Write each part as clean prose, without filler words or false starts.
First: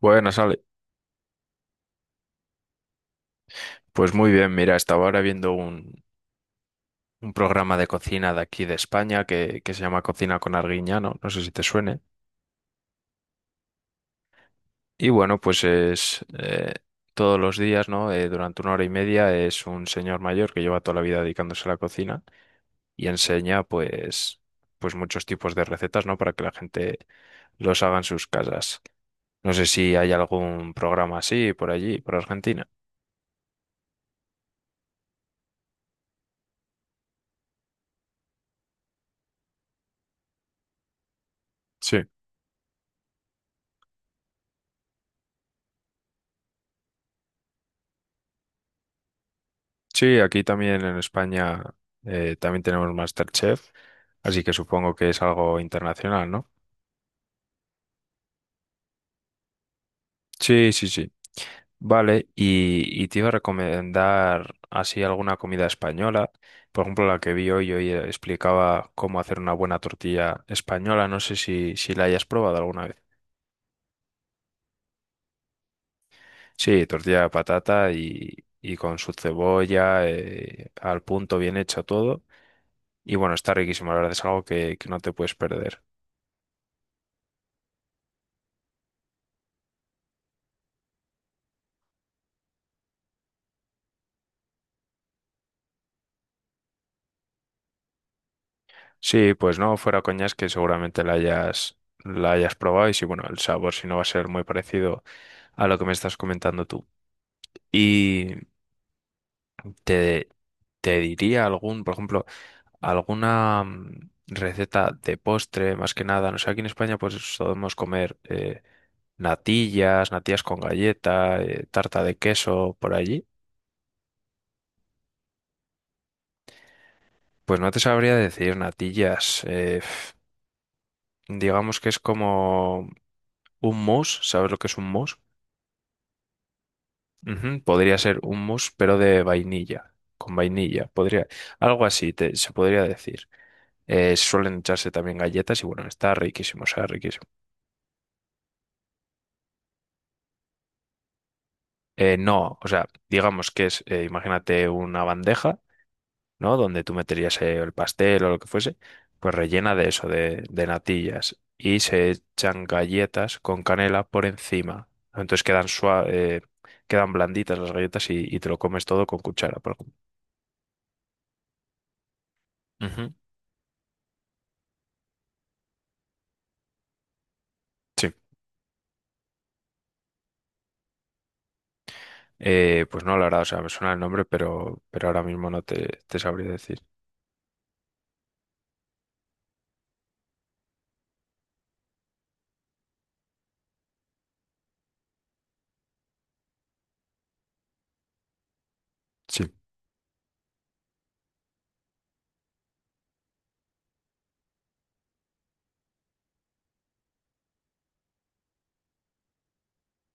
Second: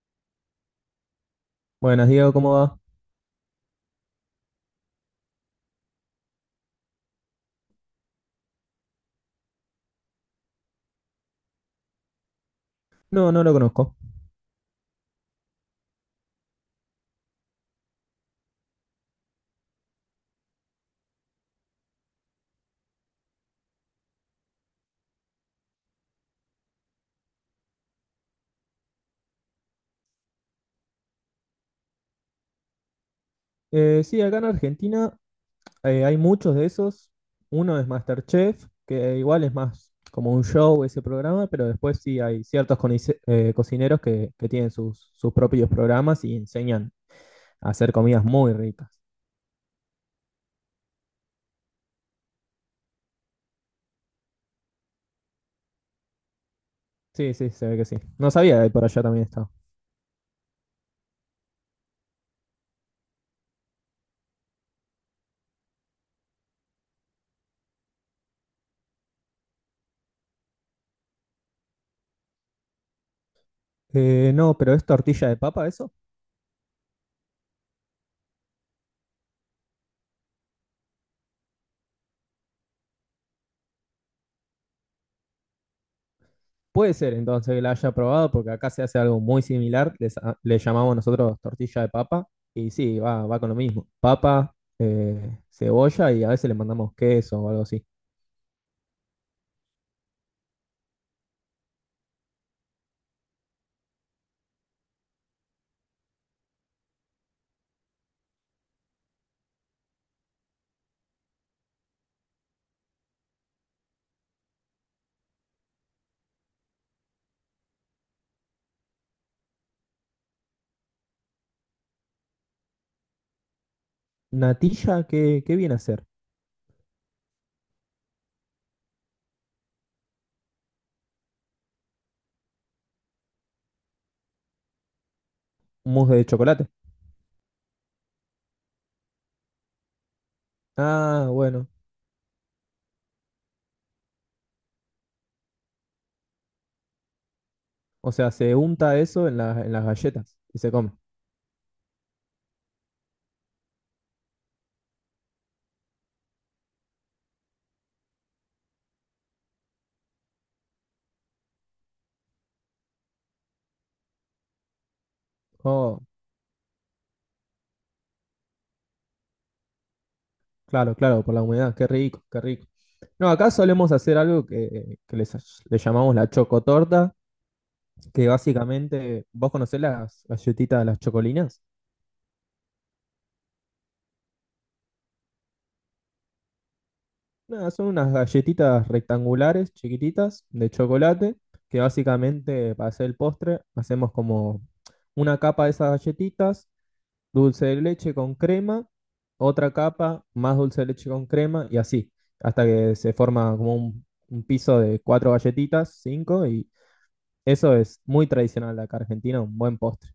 Buenas, Ale. Buenas, Diego, ¿cómo va? Pues muy bien, mira, estaba ahora viendo un programa de cocina de aquí de España que se llama Cocina con Arguiñano, no sé si te suene. No, no lo conozco. Y bueno, pues es todos los días, ¿no? Durante una hora y media es un señor mayor que lleva toda la vida dedicándose a la cocina y enseña pues muchos tipos de recetas, ¿no? Para que la gente los haga en sus casas. No sé si hay algún programa así por allí, por Argentina. Sí, acá en Argentina hay muchos de esos. Uno es MasterChef, que igual es más como un show ese programa, pero después Sí. sí hay ciertos cocineros que tienen sus propios programas y enseñan a hacer comidas muy ricas. Sí, aquí también en España también tenemos MasterChef, así que supongo que es algo internacional, ¿no? Sí, sí, se ve que sí. No sabía que por allá también estaba. Sí, sí, sí. Vale, y te iba a recomendar así alguna comida española. Por ejemplo, la que vi hoy explicaba cómo hacer una buena tortilla española. No sé si la hayas probado alguna vez. No, pero ¿es tortilla de papa eso? Sí, tortilla de patata y con su cebolla, al punto, bien hecho todo. Y bueno, está riquísimo, la verdad es algo que no te puedes perder. Puede ser entonces que la haya probado, porque acá se hace algo muy similar, le llamamos nosotros tortilla de papa, y sí, va, va con lo mismo, papa, cebolla y a veces le mandamos queso o algo así. Sí, pues no, fuera coñas que seguramente la hayas probado y si bueno, el sabor si no va a ser muy parecido a lo que me estás comentando tú. Y te, te diría algún, por ejemplo, alguna receta de postre, más que nada. No sé, aquí en España pues solemos comer natillas, natillas con galleta, tarta de queso por allí. Natilla, ¿ qué viene a ser? Pues no te sabría decir natillas, digamos que es como un mousse, ¿sabes lo que es un mousse? Mousse de chocolate. Ujú. Podría ser un mousse, pero de vainilla, con vainilla, podría, Ah, bueno, algo así se podría decir. Suelen echarse también galletas y bueno, está riquísimo, o sea, riquísimo. o sea, se unta eso en, en las galletas y se come. No, o sea, digamos que es, imagínate una bandeja, ¿no? Donde tú meterías el pastel o lo que fuese, pues rellena de eso, de natillas, y se echan galletas con canela por encima. Entonces quedan Oh, sua- eh, quedan blanditas las galletas y te lo comes todo con cuchara, por ejemplo. claro, claro, por la humedad, qué rico, qué rico. Ujú. No, acá solemos hacer algo que le llamamos la chocotorta, Sí. que básicamente, ¿vos conocés las galletitas de las chocolinas? Pues no, la verdad, o sea, me suena el nombre, pero ahora mismo no te sabría decir. Nada, son unas galletitas rectangulares, chiquititas, de chocolate, que básicamente para hacer el postre hacemos como una capa de esas galletitas, dulce de leche con crema, Sí. otra capa, más dulce de leche con crema y así, hasta que se forma como un piso de cuatro galletitas, cinco, y eso es muy tradicional de acá Argentina, un buen postre.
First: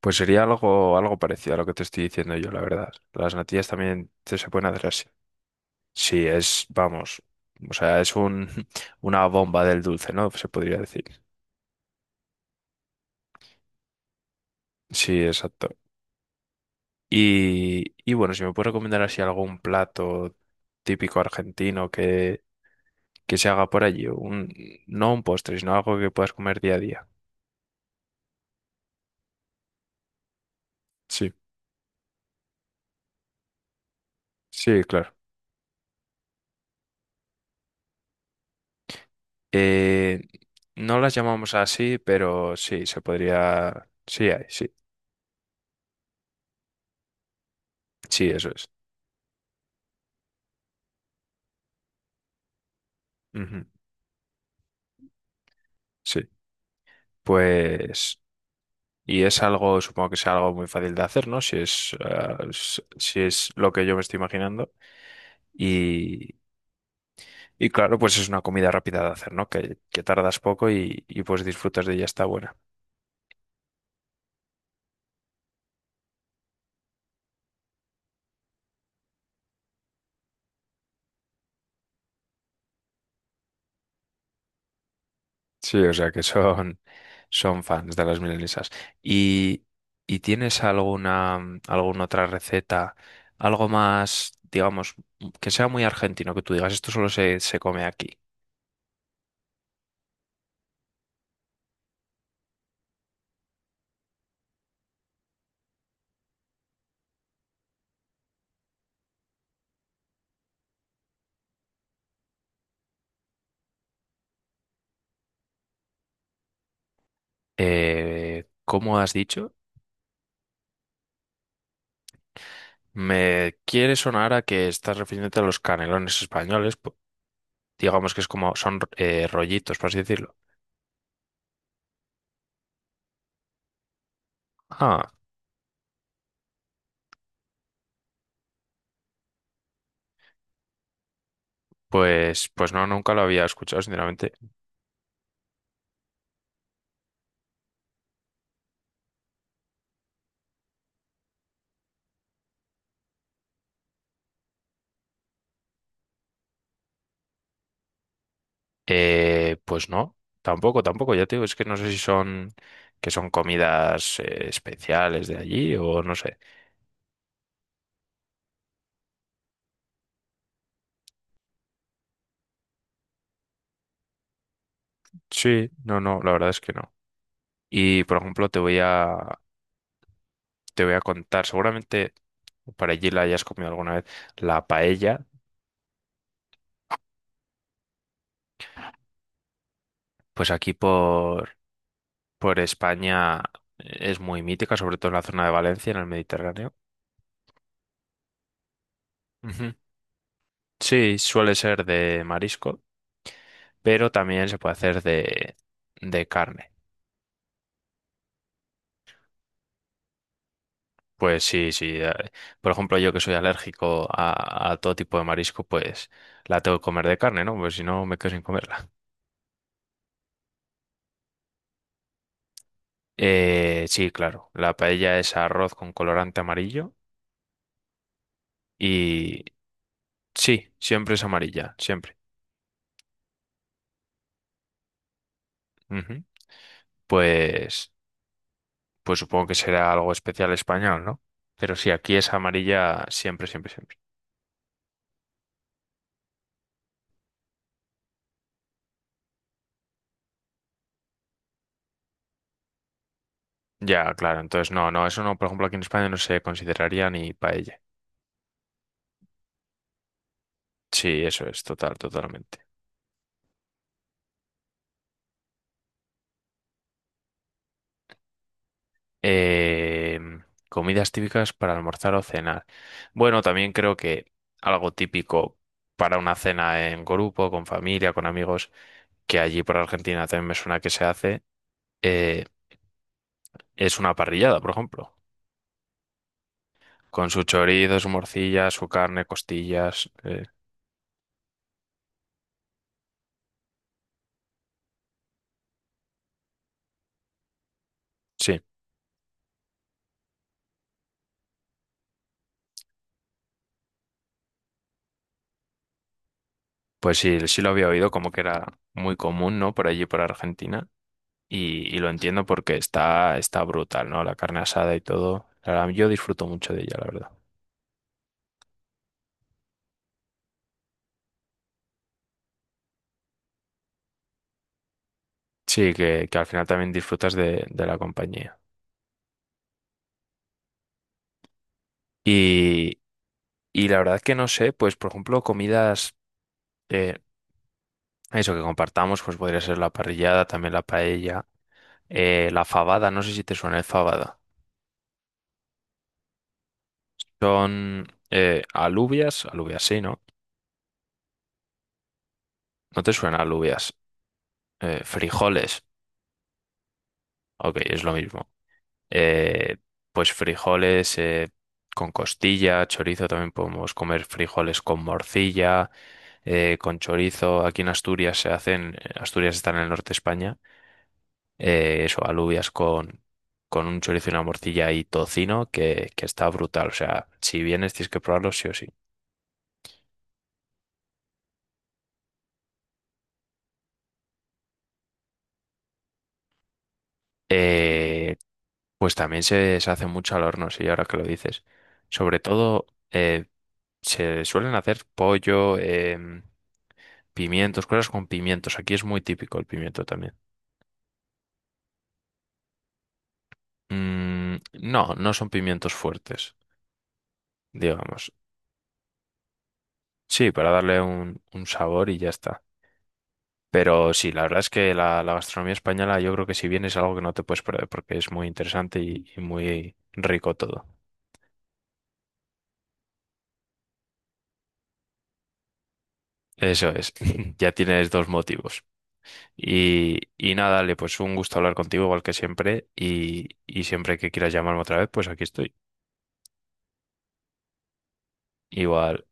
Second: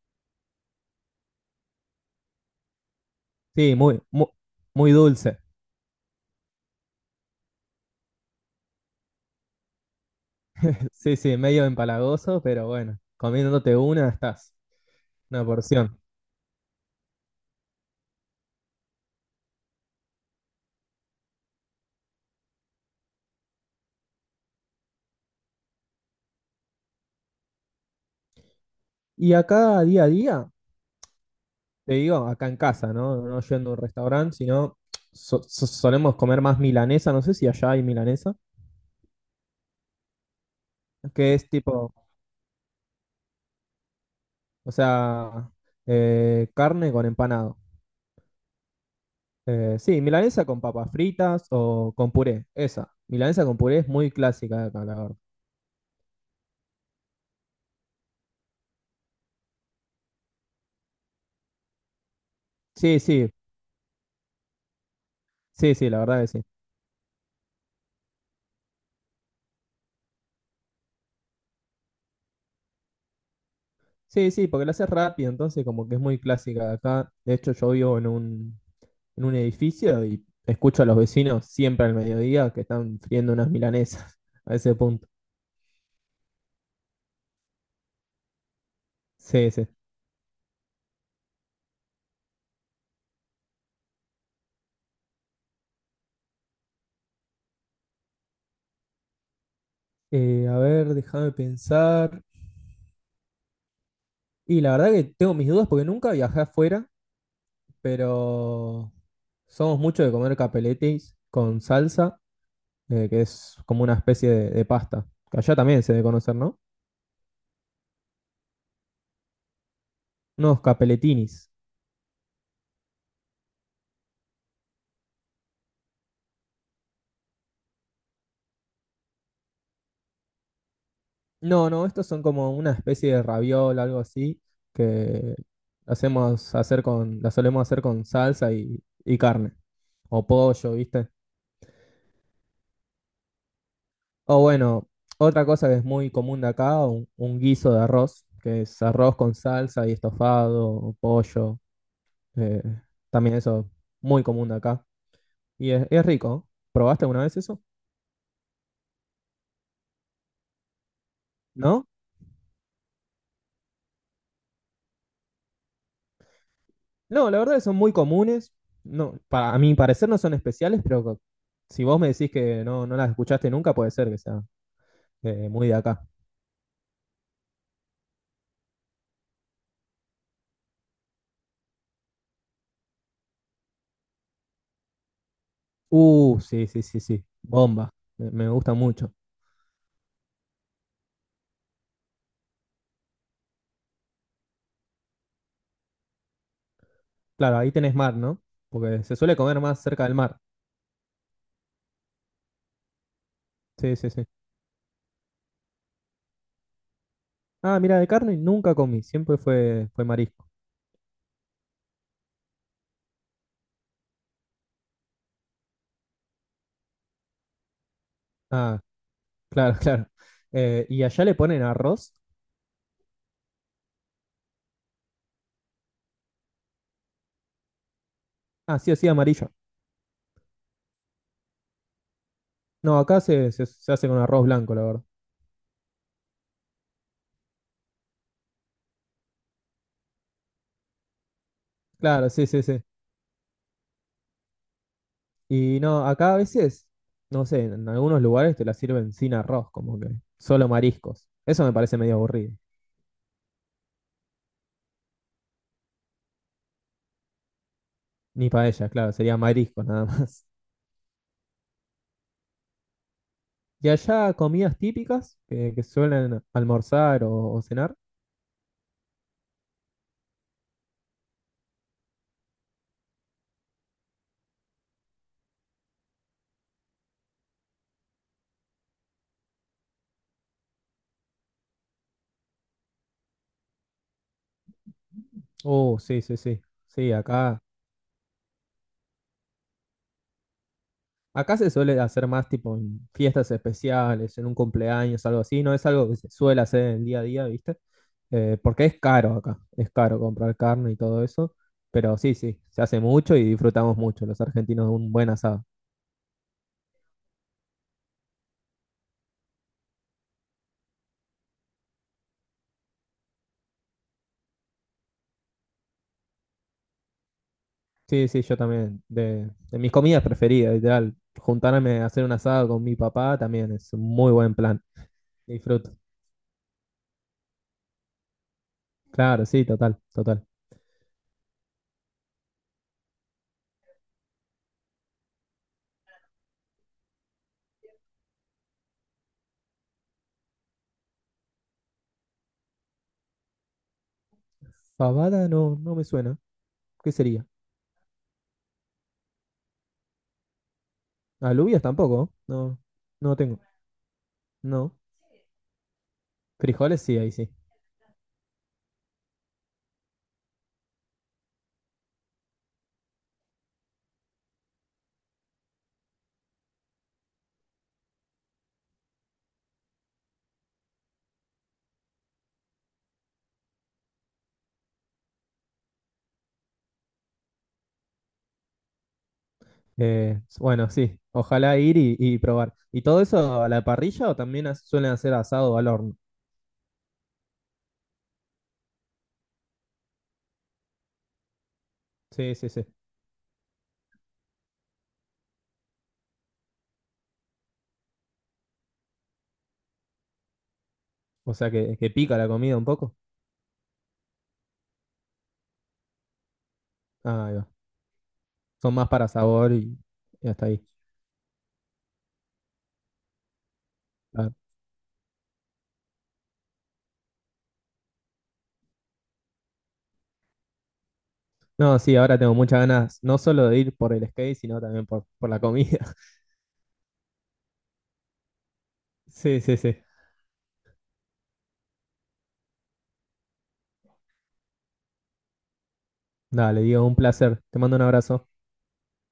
Pues sería algo parecido a lo que te estoy diciendo yo, la verdad. Las natillas Sí, muy, también muy, te se pueden hacer muy así. dulce. Sí, es, vamos, o sea, es una bomba del dulce, ¿no? Se podría decir. Sí, sí, medio empalagoso, pero bueno, comiéndote una estás, Sí, una exacto. porción. Y bueno, si me puedes recomendar así algún plato típico argentino que se haga por allí, no un postre, sino algo que puedas comer día a día. Y acá día a día, Sí. te digo, acá en casa, ¿no? No yendo a un restaurante, sino Sí, claro. Solemos comer más milanesa, no sé si allá hay milanesa, Eh, no las que es llamamos tipo, así, pero sí, se podría. Sí, hay, sí. o sea, carne con empanado. Sí, eso es. Sí, milanesa con papas fritas o con puré, esa. Milanesa con Ujú. puré es muy clásica de acá, la verdad. Sí. Pues. Y es algo, supongo que sea algo muy fácil de hacer, ¿no? Si es, ah, s- Sí, si sí, es lo que yo me estoy imaginando. sí, sí, la verdad que Y, sí. y claro, pues es una comida rápida de hacer, ¿no? Que tardas poco y pues disfrutas de ella, está buena. Sí, sí, porque la haces rápido, entonces como que es muy clásica de acá. De hecho, yo vivo en en un edificio y escucho a los vecinos siempre al mediodía que están friendo unas milanesas a ese punto. Sí, o sea que son fans de las milanesas. Sí, ¿Y, sí. y tienes alguna otra receta, algo más, digamos, que sea muy argentino, que tú digas, esto solo se come aquí? A ver, déjame pensar. Y la verdad que tengo mis dudas porque nunca viajé afuera, pero somos mucho de comer capeletis con salsa, que es como una especie de pasta. Que allá también se debe conocer, ¿no? ¿Cómo has dicho? Unos capeletinis. Me quiere sonar a que estás refiriéndote a los canelones españoles, digamos que es como, son rollitos, por así decirlo. No, no, estos son como una especie de raviol, algo así, Ah, que hacemos hacer con, la solemos hacer con salsa y carne, o pollo, ¿viste? pues no, nunca lo había escuchado, sinceramente. O bueno, otra cosa que es muy común de acá, un guiso de arroz, que es arroz con salsa y estofado, o pollo, eh, también eso, muy común de acá. Y es rico. ¿Eh? ¿Probaste alguna vez eso? Pues no, tampoco, tampoco. Ya te digo, es que no ¿No? sé si son que son comidas especiales de allí o no sé. No, la verdad que son muy comunes. No, para, a mi parecer no son especiales, pero si vos me decís que no, no las escuchaste nunca, puede ser que sea muy Sí, de no, acá. no, la verdad es que no. Y por ejemplo, te voy a contar, seguramente por allí la hayas comido alguna vez, la paella. Sí, sí, sí, sí. Bomba. Me gusta mucho. Pues aquí por España es muy mítica, sobre todo en la zona de Valencia, en el Mediterráneo. Claro, ahí tenés mar, ¿no? Porque se suele comer Ujú. más cerca del mar. Sí, suele ser de marisco, Sí, sí, pero sí. también se puede hacer de carne. Ah, mira, de carne nunca comí. Siempre fue, fue marisco. Pues sí, sí. Por ejemplo, yo que soy alérgico a todo tipo de marisco, pues la tengo que comer de carne, ¿no? Pues si no, me quedo sin Ah, comerla. claro, claro. ¿Y allá le ponen arroz? Sí, claro. La paella es arroz con colorante amarillo Ah, sí o sí, y amarillo. sí, siempre es amarilla, siempre. No, acá se hace con arroz blanco, la verdad. Ujú. Pues, pues supongo que será algo especial español, ¿no? Pero sí, aquí Claro, es sí, sí, sí. amarilla siempre, siempre, siempre. Y no, acá a veces, no sé, en algunos lugares te la sirven sin arroz, como que solo mariscos. Eso me parece medio aburrido. Ya, claro. Entonces, no, no, eso no, por ejemplo, aquí en España no se consideraría ni paella. Ni paella, claro, sería mariscos nada más. Sí, eso es, totalmente. Y allá comidas típicas que suelen almorzar o cenar. Eh, Comidas típicas para almorzar o cenar. Bueno, también creo que algo típico para una cena en grupo, con familia, con amigos, que allí por Argentina también me suena que se hace, eh, es una parrillada, por ejemplo, Oh, sí, sí, sí. Sí, con su acá. chorizo, su morcilla, su carne, costillas. Acá se suele hacer más tipo en fiestas especiales, en un cumpleaños, algo así. No es algo que se suele hacer en el día a día, ¿viste? Sí, Porque es caro acá. Es caro comprar carne y todo eso. Pero sí, sí, se hace mucho y disfrutamos mucho los argentinos de un buen asado. pues sí, sí lo había oído como que era muy común, ¿no? Por allí por Argentina. Y lo entiendo porque está brutal, ¿no? La carne asada y todo. La verdad, yo disfruto mucho de ella, la verdad. Sí, sí, yo también. De mis comidas preferidas, ideal. Juntarme a hacer un asado con mi papá también es un muy buen plan. Disfruto. Sí, que al final también disfrutas de la compañía. Claro, sí, total, total. Y, y la verdad que no sé, pues por ejemplo, comidas, eh, eso que compartamos, pues podría ser la parrillada, también la paella, la fabada, no sé si te suena el fabada. Fabada no, no me suena. ¿Qué sería? Son alubias, alubias sí, ¿no? Alubias tampoco. No, No te no suena tengo. alubias, No. Frijoles, Frijoles, sí, ahí sí. ok, es lo mismo. eh, pues frijoles con costilla, chorizo, también podemos comer frijoles con morcilla, con chorizo. Aquí en Asturias se hacen, Asturias está en el norte de España, eso, alubias con un chorizo y una morcilla y tocino, que está brutal. O sea, si vienes tienes que probarlo sí o sí. Bueno, sí, ojalá ir y probar. ¿Y todo eso a la parrilla o también suelen hacer asado al horno? Eh, pues también se hace mucho al horno, sí, ahora que lo dices. Sobre Sí, sí, sí. todo, eh, se suelen hacer pollo. Pimientos, cosas con pimientos. Aquí es muy típico el pimiento también. O sea que pica la comida un poco. Mm, no, no son pimientos fuertes, Ah, ahí va. digamos. Son más para sabor y Sí, hasta para ahí. darle un sabor y ya está. Pero sí, la Ah. verdad es que la gastronomía española yo creo que si vienes es algo que no te puedes perder porque es muy interesante y muy rico todo. No, sí, ahora tengo muchas ganas, no solo de ir por el skate, sino también por la comida. Eso es, ya tienes dos motivos. Sí, sí, sí. Y nada, dale, pues un gusto hablar contigo igual que siempre y siempre que quieras llamarme otra vez, pues aquí estoy. Dale, digo, un placer. Te mando un abrazo. Igual.